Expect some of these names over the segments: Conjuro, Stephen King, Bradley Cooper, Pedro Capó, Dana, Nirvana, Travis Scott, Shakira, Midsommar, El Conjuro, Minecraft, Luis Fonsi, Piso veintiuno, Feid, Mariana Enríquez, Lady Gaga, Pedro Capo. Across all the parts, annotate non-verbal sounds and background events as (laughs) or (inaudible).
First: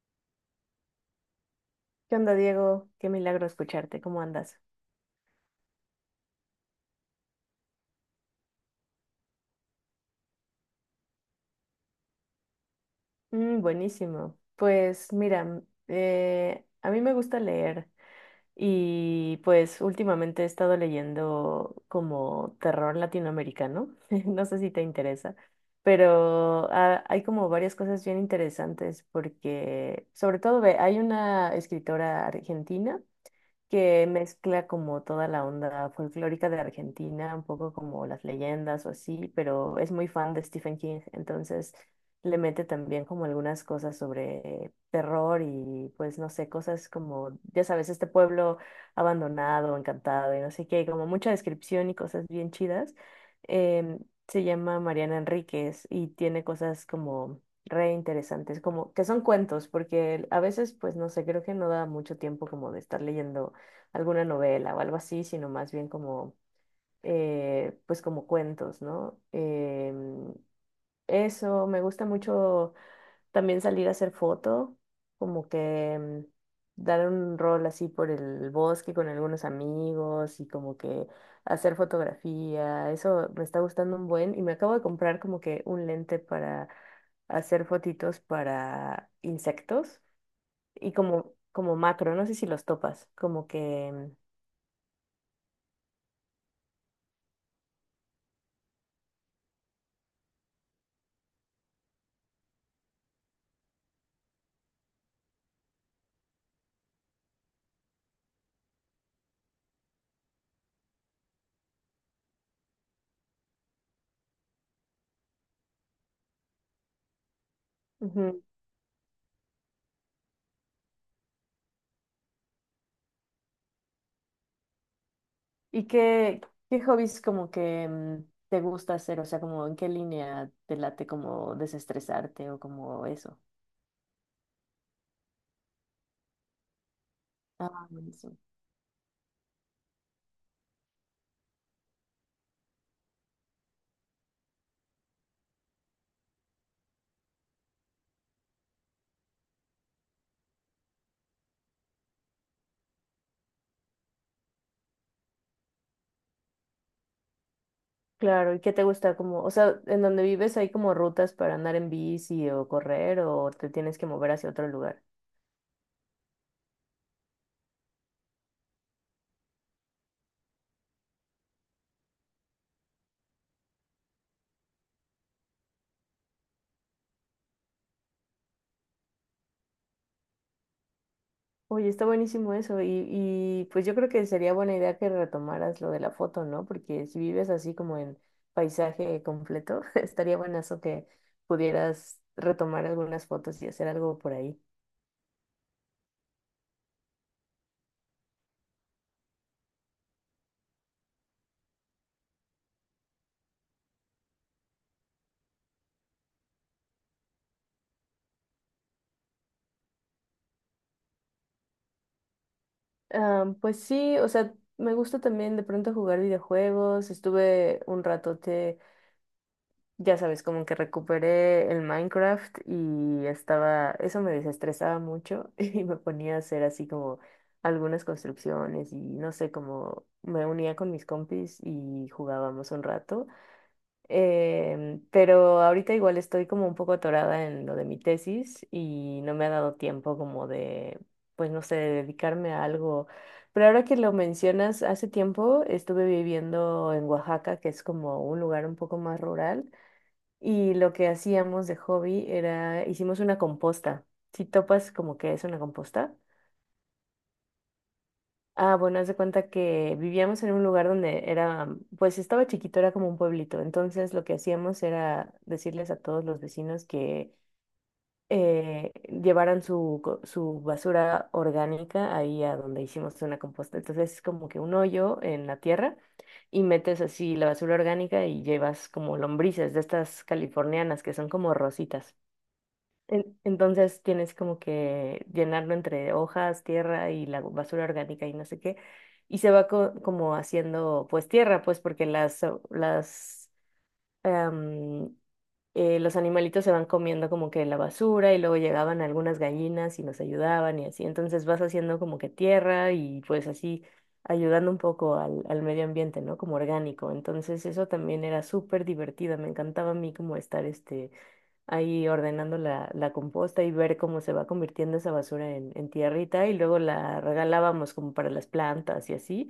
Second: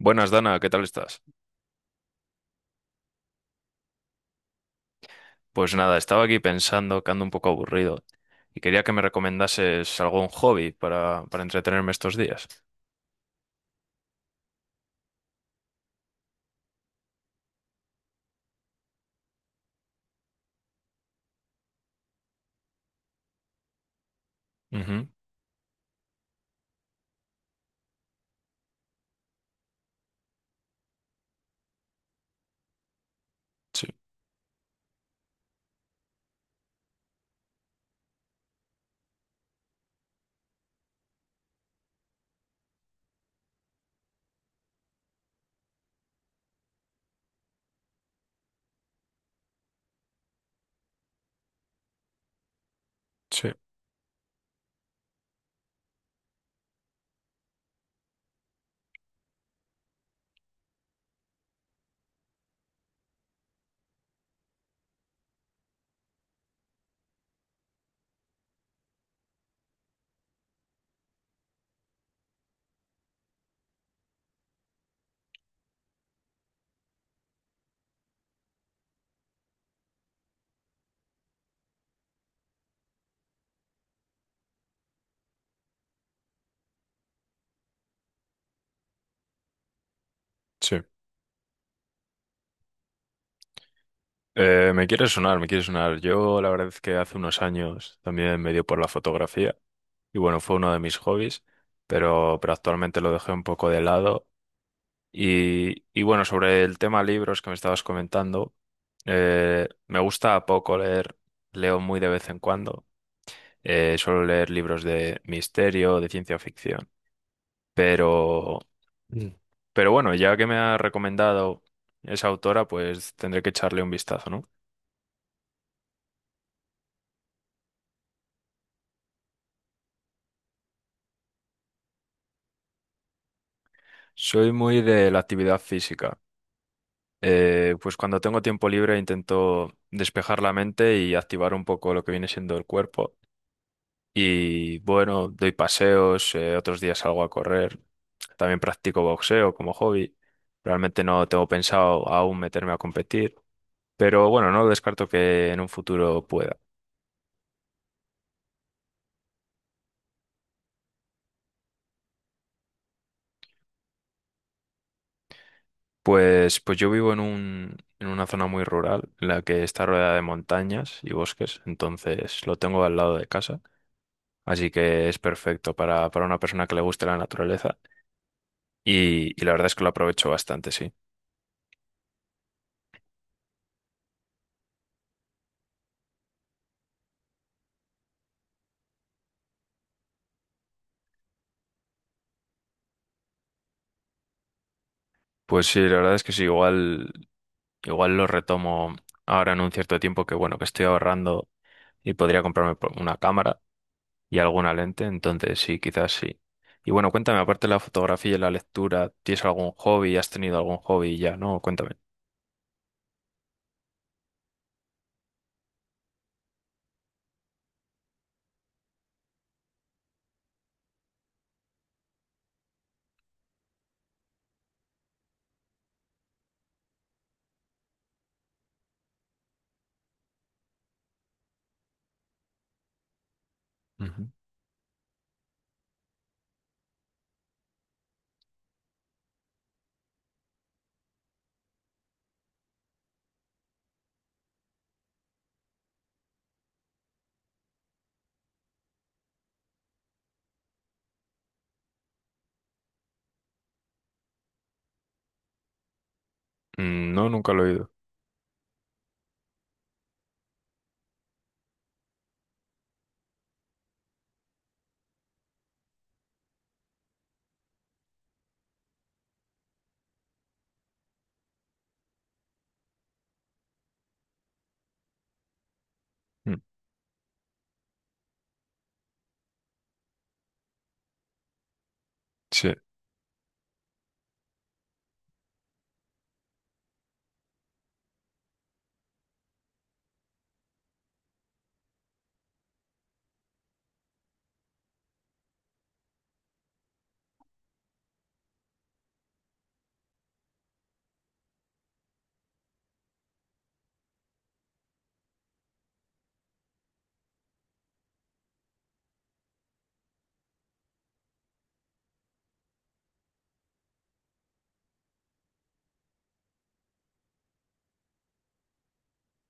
Buenas, Dana, ¿qué tal estás? ¿Qué onda, Diego? Qué milagro escucharte. ¿Cómo andas? Pues nada, estaba aquí pensando que ando un poco aburrido y quería que me recomendases algún hobby para entretenerme estos días. Mm, buenísimo. Pues mira, a mí me gusta leer y pues últimamente he estado leyendo como terror latinoamericano. (laughs) No sé si te Ujú. interesa, pero hay como varias cosas bien interesantes porque sobre todo ve, hay una escritora argentina, Sí, que mezcla como toda la onda folclórica de Argentina, un poco como las leyendas o así, pero es muy fan de Stephen King, entonces le mete también como algunas cosas sobre terror y pues no sé, cosas como, ya sabes, este pueblo abandonado, encantado y no sé qué, como mucha descripción y cosas bien chidas. sí, Em, Se llama Mariana Enríquez y tiene cosas como re interesantes, como que son cuentos, porque a veces, pues no sé, creo que no da mucho tiempo como de estar leyendo alguna novela o algo así, sino más bien como, pues como cuentos, ¿no? Eso, me gusta mucho también salir a hacer foto, como que dar un rol así por el bosque con algunos amigos y como que hacer fotografía, eso me está gustando un buen y me acabo de comprar como que un lente para hacer fotitos para insectos sí. y como, como macro, no sé si los topas, como que... Me quiere sonar, me quiere sonar. Yo la verdad es que hace unos años también me dio por la fotografía y bueno, fue uno de mis hobbies, pero actualmente lo dejé un poco de lado. Y bueno, sobre el tema libros que me estabas comentando, me gusta poco leer, leo muy de vez en cuando. Suelo leer libros de misterio, de ciencia ficción. ujú. Pero… Mm. Pero bueno, ya que me ha recomendado esa autora, pues tendré que echarle un vistazo, ¿no? ¿Y qué, qué hobbies como que te gusta hacer? O sea, como en qué línea te late como desestresarte o como eso. Soy muy de la actividad física. Ah, Pues cuando buenísimo. tengo tiempo libre intento despejar la mente y activar un poco lo que viene siendo el cuerpo. Y bueno, doy paseos, otros días salgo a correr. También practico boxeo como hobby. Realmente no tengo pensado aún meterme a competir. Pero bueno, no lo descarto que en un futuro pueda. Claro, ¿y qué te gusta? Como, o sea, ¿en donde vives hay como rutas para andar en bici o correr o te tienes que mover hacia otro lugar? Pues yo vivo en una zona muy rural, en la que está rodeada de montañas y bosques, entonces lo tengo al lado de casa, así que es perfecto para una persona que le guste la naturaleza y la verdad es que lo aprovecho bastante, sí. Oye, está buenísimo eso y pues yo creo que sería buena idea que retomaras lo de la foto, ¿no? Porque si vives así como en paisaje completo, (laughs) estaría buenazo que pudieras retomar algunas fotos y hacer algo por ahí. Pues sí, la verdad es que sí, igual, igual lo retomo ahora en un cierto tiempo que bueno, que estoy ahorrando y podría comprarme una cámara y alguna lente, entonces sí, quizás sí. Y bueno, cuéntame, aparte de la fotografía y la lectura, ¿tienes algún hobby? ¿Has tenido algún hobby ya? No, cuéntame. Ah, pues sí, o sea, me gusta también de pronto jugar videojuegos. Estuve un ratote, ya sabes, como que recuperé el Minecraft y estaba, eso me desestresaba mucho (laughs) y me ponía a hacer así como algunas construcciones y no sé, como me unía con mis compis y jugábamos un rato. Ujú. Pero ahorita igual estoy como un poco atorada en lo de mi tesis y no me ha dado tiempo como de, pues no sé, de dedicarme a algo. Pero ahora que lo mencionas, hace tiempo estuve viviendo en Oaxaca, que es como un lugar un poco más rural, y lo que hacíamos de hobby era, hicimos una composta. Si topas como que es una composta. Mm. No, nunca lo he oído. Ah, bueno, haz de cuenta que vivíamos en un lugar donde era, pues estaba chiquito, era como un pueblito. Entonces lo que hacíamos era decirles a todos los vecinos que llevaran su, su basura orgánica ahí a donde hicimos una composta. Entonces es como que un hoyo en la tierra Mm. y metes así la basura orgánica y llevas como lombrices de estas californianas que son como rositas. Sí. Entonces tienes como que llenarlo entre hojas, tierra y la basura orgánica y no sé qué. Y se va como haciendo pues tierra, pues porque las, las, em, los animalitos se van comiendo como que la basura y luego llegaban algunas gallinas y nos ayudaban y así. Entonces vas haciendo como que tierra y pues así ayudando un poco al medio ambiente, ¿no? Como orgánico. Entonces eso también era súper divertido. Me encantaba a mí como estar este ahí ordenando la, la composta y ver cómo se va convirtiendo esa basura en tierrita y luego la regalábamos como para las plantas y así.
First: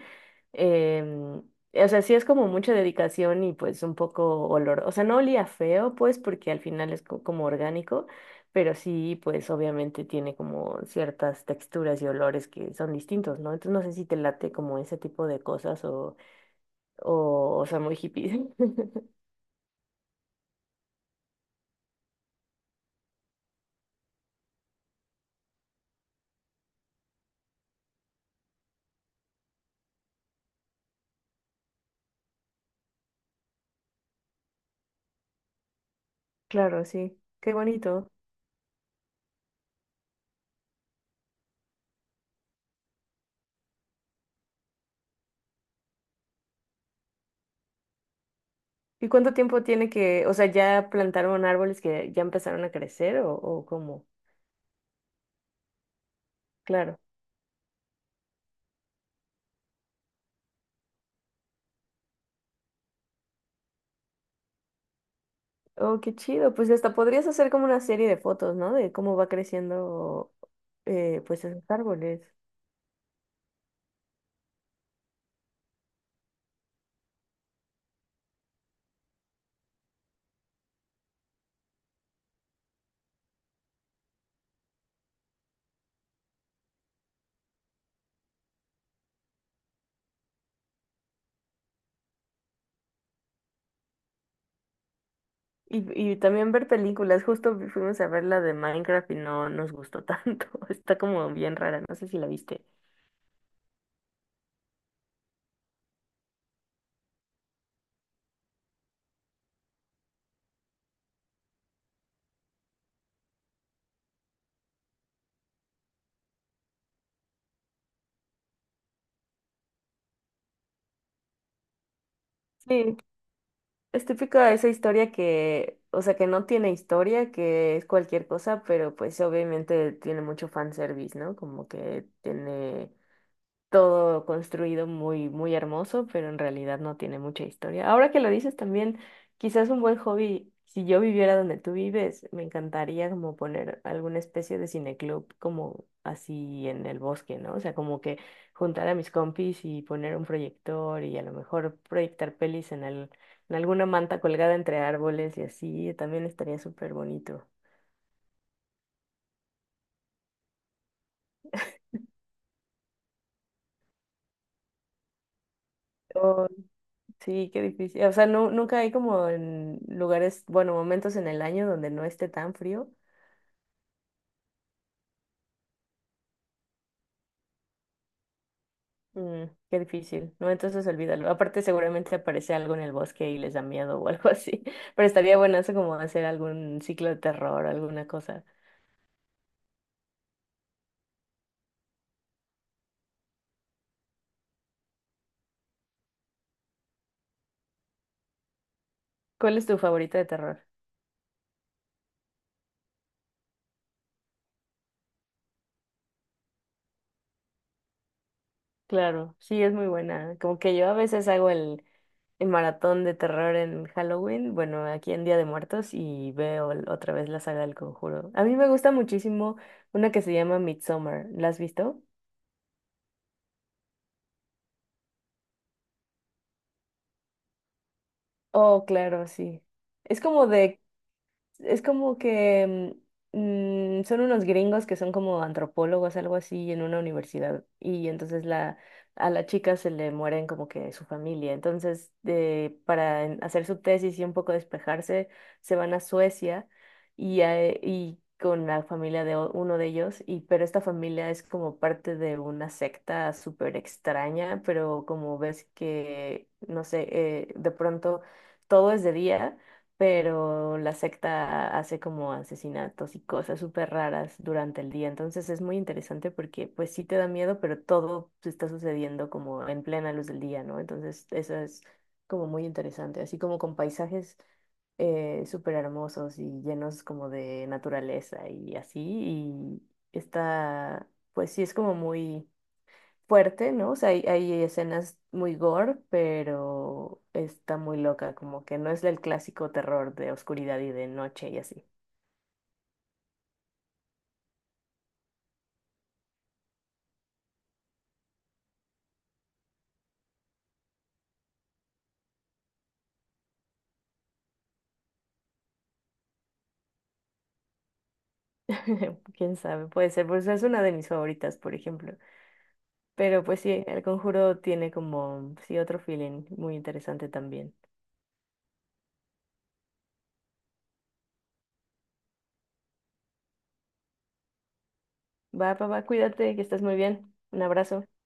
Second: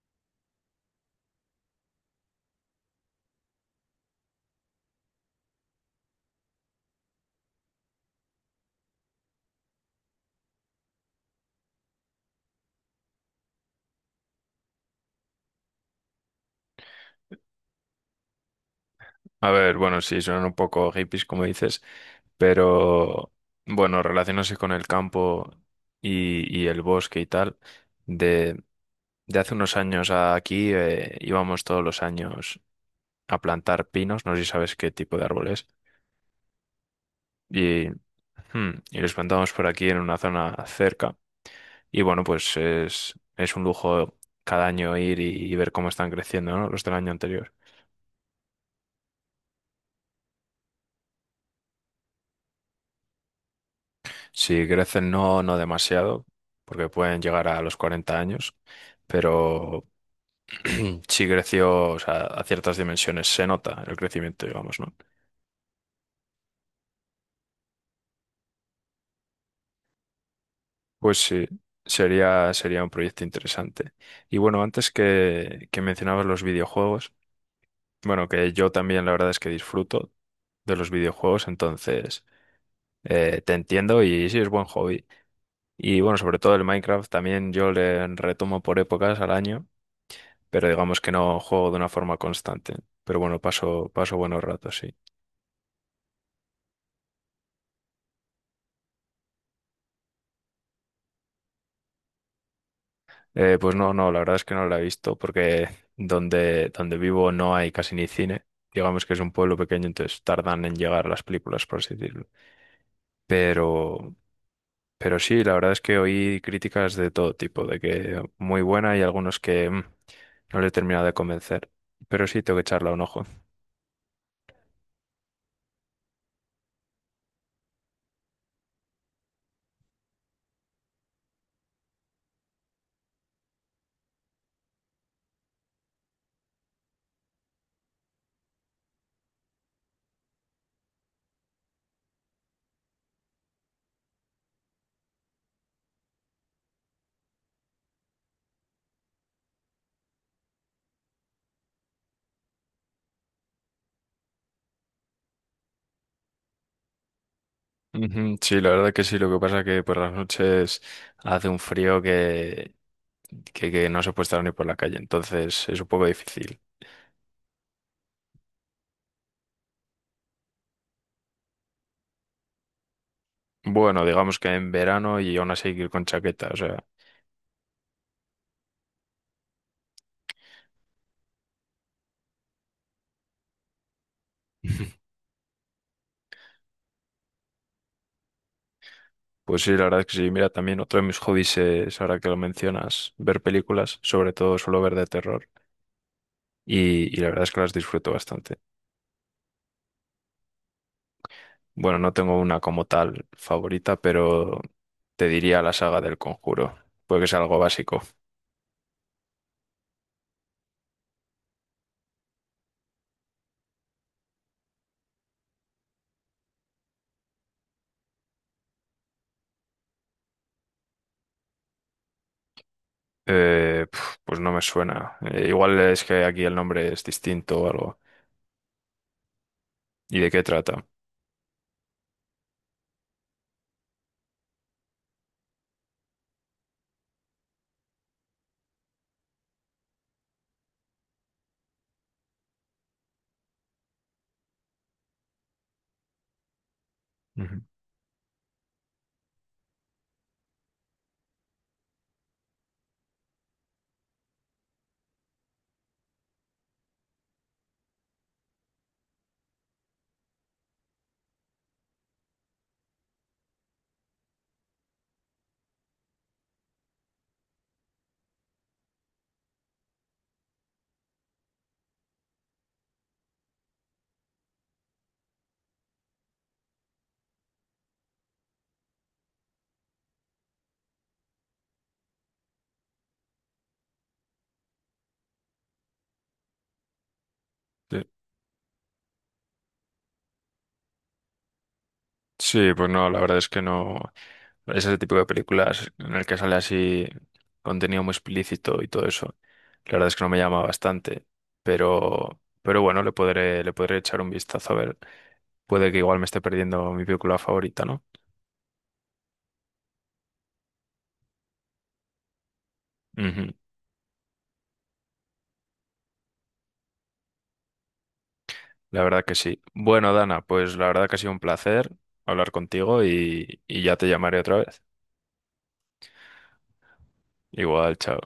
Em, o sea, sí es como mucha dedicación y pues un poco olor. O sea, no olía feo pues porque al final es como orgánico, pero sí pues obviamente tiene como ciertas texturas y olores que son distintos, ¿no? Entonces no sé si te late como ese tipo de cosas o sea, muy hippie. (laughs) A ver, bueno, sí, suenan un poco hippies, como dices, pero bueno, relacionándose con el campo y el bosque y tal, de, de hace unos años a aquí íbamos todos los años a plantar pinos, no sé si sabes qué tipo de árboles Claro, sí. Qué y, bonito. hmm, y los plantamos por aquí en una zona cerca. Y bueno, pues es un lujo cada año ir y ver cómo están creciendo, ¿no? Los del año anterior. ¿Y cuánto tiempo tiene que, o sea, ya plantaron árboles que ya empezaron a crecer o cómo? Si crecen, no, no demasiado, porque Claro. pueden llegar a los 40 años, pero (clears throat) sí creció, o sea, a ciertas dimensiones se nota el crecimiento, digamos, ¿no? Oh, qué chido. Pues hasta podrías hacer como una serie de fotos, ¿no? De cómo va creciendo, Pues pues sí, esos árboles. sería, sería un proyecto interesante. Y bueno, antes que mencionabas los videojuegos, bueno, que yo también la verdad es que disfruto de los videojuegos, entonces te entiendo y sí es buen hobby. Y bueno, sobre todo el Minecraft también yo le retomo por épocas al año, pero digamos que no juego de una forma constante. Pero bueno, paso, paso buenos ratos, sí. Y, y también ver películas. Justo fuimos a ver la de Minecraft y no nos gustó tanto. (laughs) Está como bien rara. No sé si la viste. Pues no, no, la verdad es que no la he visto porque donde vivo no hay casi ni cine. Digamos que es un pueblo pequeño, entonces tardan en llegar las películas, por así decirlo. Pero… Pero sí, la verdad es que oí críticas de todo tipo, de que muy buena y algunos que no le he terminado de convencer. Pero sí, tengo que echarle Sí, un ojo. es típica esa historia que, o sea, que no tiene historia, que es cualquier cosa, pero pues obviamente tiene mucho fanservice, ¿no? Como que tiene todo construido muy, muy hermoso, pero en realidad no tiene mucha historia. Ahora que lo dices también, quizás un buen hobby, si yo viviera donde tú vives, me encantaría como poner alguna especie de cineclub como así en el bosque, ¿no? O sea, como que juntar a mis compis y poner un proyector y a lo mejor proyectar pelis en alguna manta colgada entre árboles y así, también estaría súper bonito. Ujú. Sí, la verdad que sí. Lo que pasa que por las noches hace un frío que no se puede estar ni por la calle, entonces es un poco difícil. Sí, qué difícil. O sea, no, nunca hay como en lugares, bueno, momentos en el año donde no esté tan frío. Bueno, digamos que en verano y aún así ir con chaqueta, o sea… Mm, qué difícil, ¿no? Entonces olvídalo. Aparte, seguramente aparece algo en el bosque y les da miedo o algo así. (laughs) Pero (laughs) estaría buenazo como hacer algún ciclo de terror o alguna cosa. Pues sí, la verdad es que sí. Mira, también otro de mis hobbies es, ahora que lo mencionas, ver películas, sobre todo suelo ver de terror y la verdad es que las disfruto bastante. ¿Cuál es tu favorita de terror? Bueno, no tengo una como tal favorita, pero te diría la saga del Conjuro, porque es algo básico. Claro, sí, es muy buena. Como que yo a veces hago el maratón de terror en Halloween, bueno, aquí en Día de Muertos y veo otra vez la saga del Conjuro. A mí me gusta muchísimo una que se llama Midsommar. ¿La has visto? Pues no me suena. Igual es que aquí el nombre es distinto o algo. Oh, claro, sí. ¿Y Es de qué como de trata? es como que son unos gringos que son como antropólogos, algo así, en una universidad. Y entonces la, a la chica se le mueren como que su familia. Entonces, de, para hacer su tesis y un poco despejarse, se van a Suecia y, Ujú. Y con la familia de uno de ellos. Y, pero esta familia es como parte de una secta súper extraña, pero como ves que, no sé, de pronto todo es de día pero la secta hace como asesinatos y cosas súper raras durante el día. Entonces es muy interesante porque pues sí te da miedo, pero todo se está sucediendo como en plena luz del día, ¿no? Entonces eso es como muy interesante, así como con paisajes súper hermosos y llenos como de naturaleza y así. Y está, pues sí es como muy fuerte, ¿no? O sea, hay escenas muy gore, pero está Sí. muy loca, como que no es el clásico terror de oscuridad y de noche y así. Sí, pues no, la verdad es que no. Es ese tipo de películas en el que sale así contenido muy explícito y todo eso. La verdad es que no me llama bastante, pero bueno, le podré echar un vistazo a ver. Puede que igual me esté perdiendo mi película favorita, ¿no? (laughs) Quién sabe, puede ser, pues es una de mis favoritas, por ejemplo. Pero Ujú. pues sí, El Conjuro tiene como, sí, otro feeling muy interesante también. La verdad que sí. Bueno, Dana, pues la verdad que ha sido un placer hablar contigo y ya te llamaré otra vez. Va, papá, cuídate, que estás muy bien. Un Igual, abrazo. chao.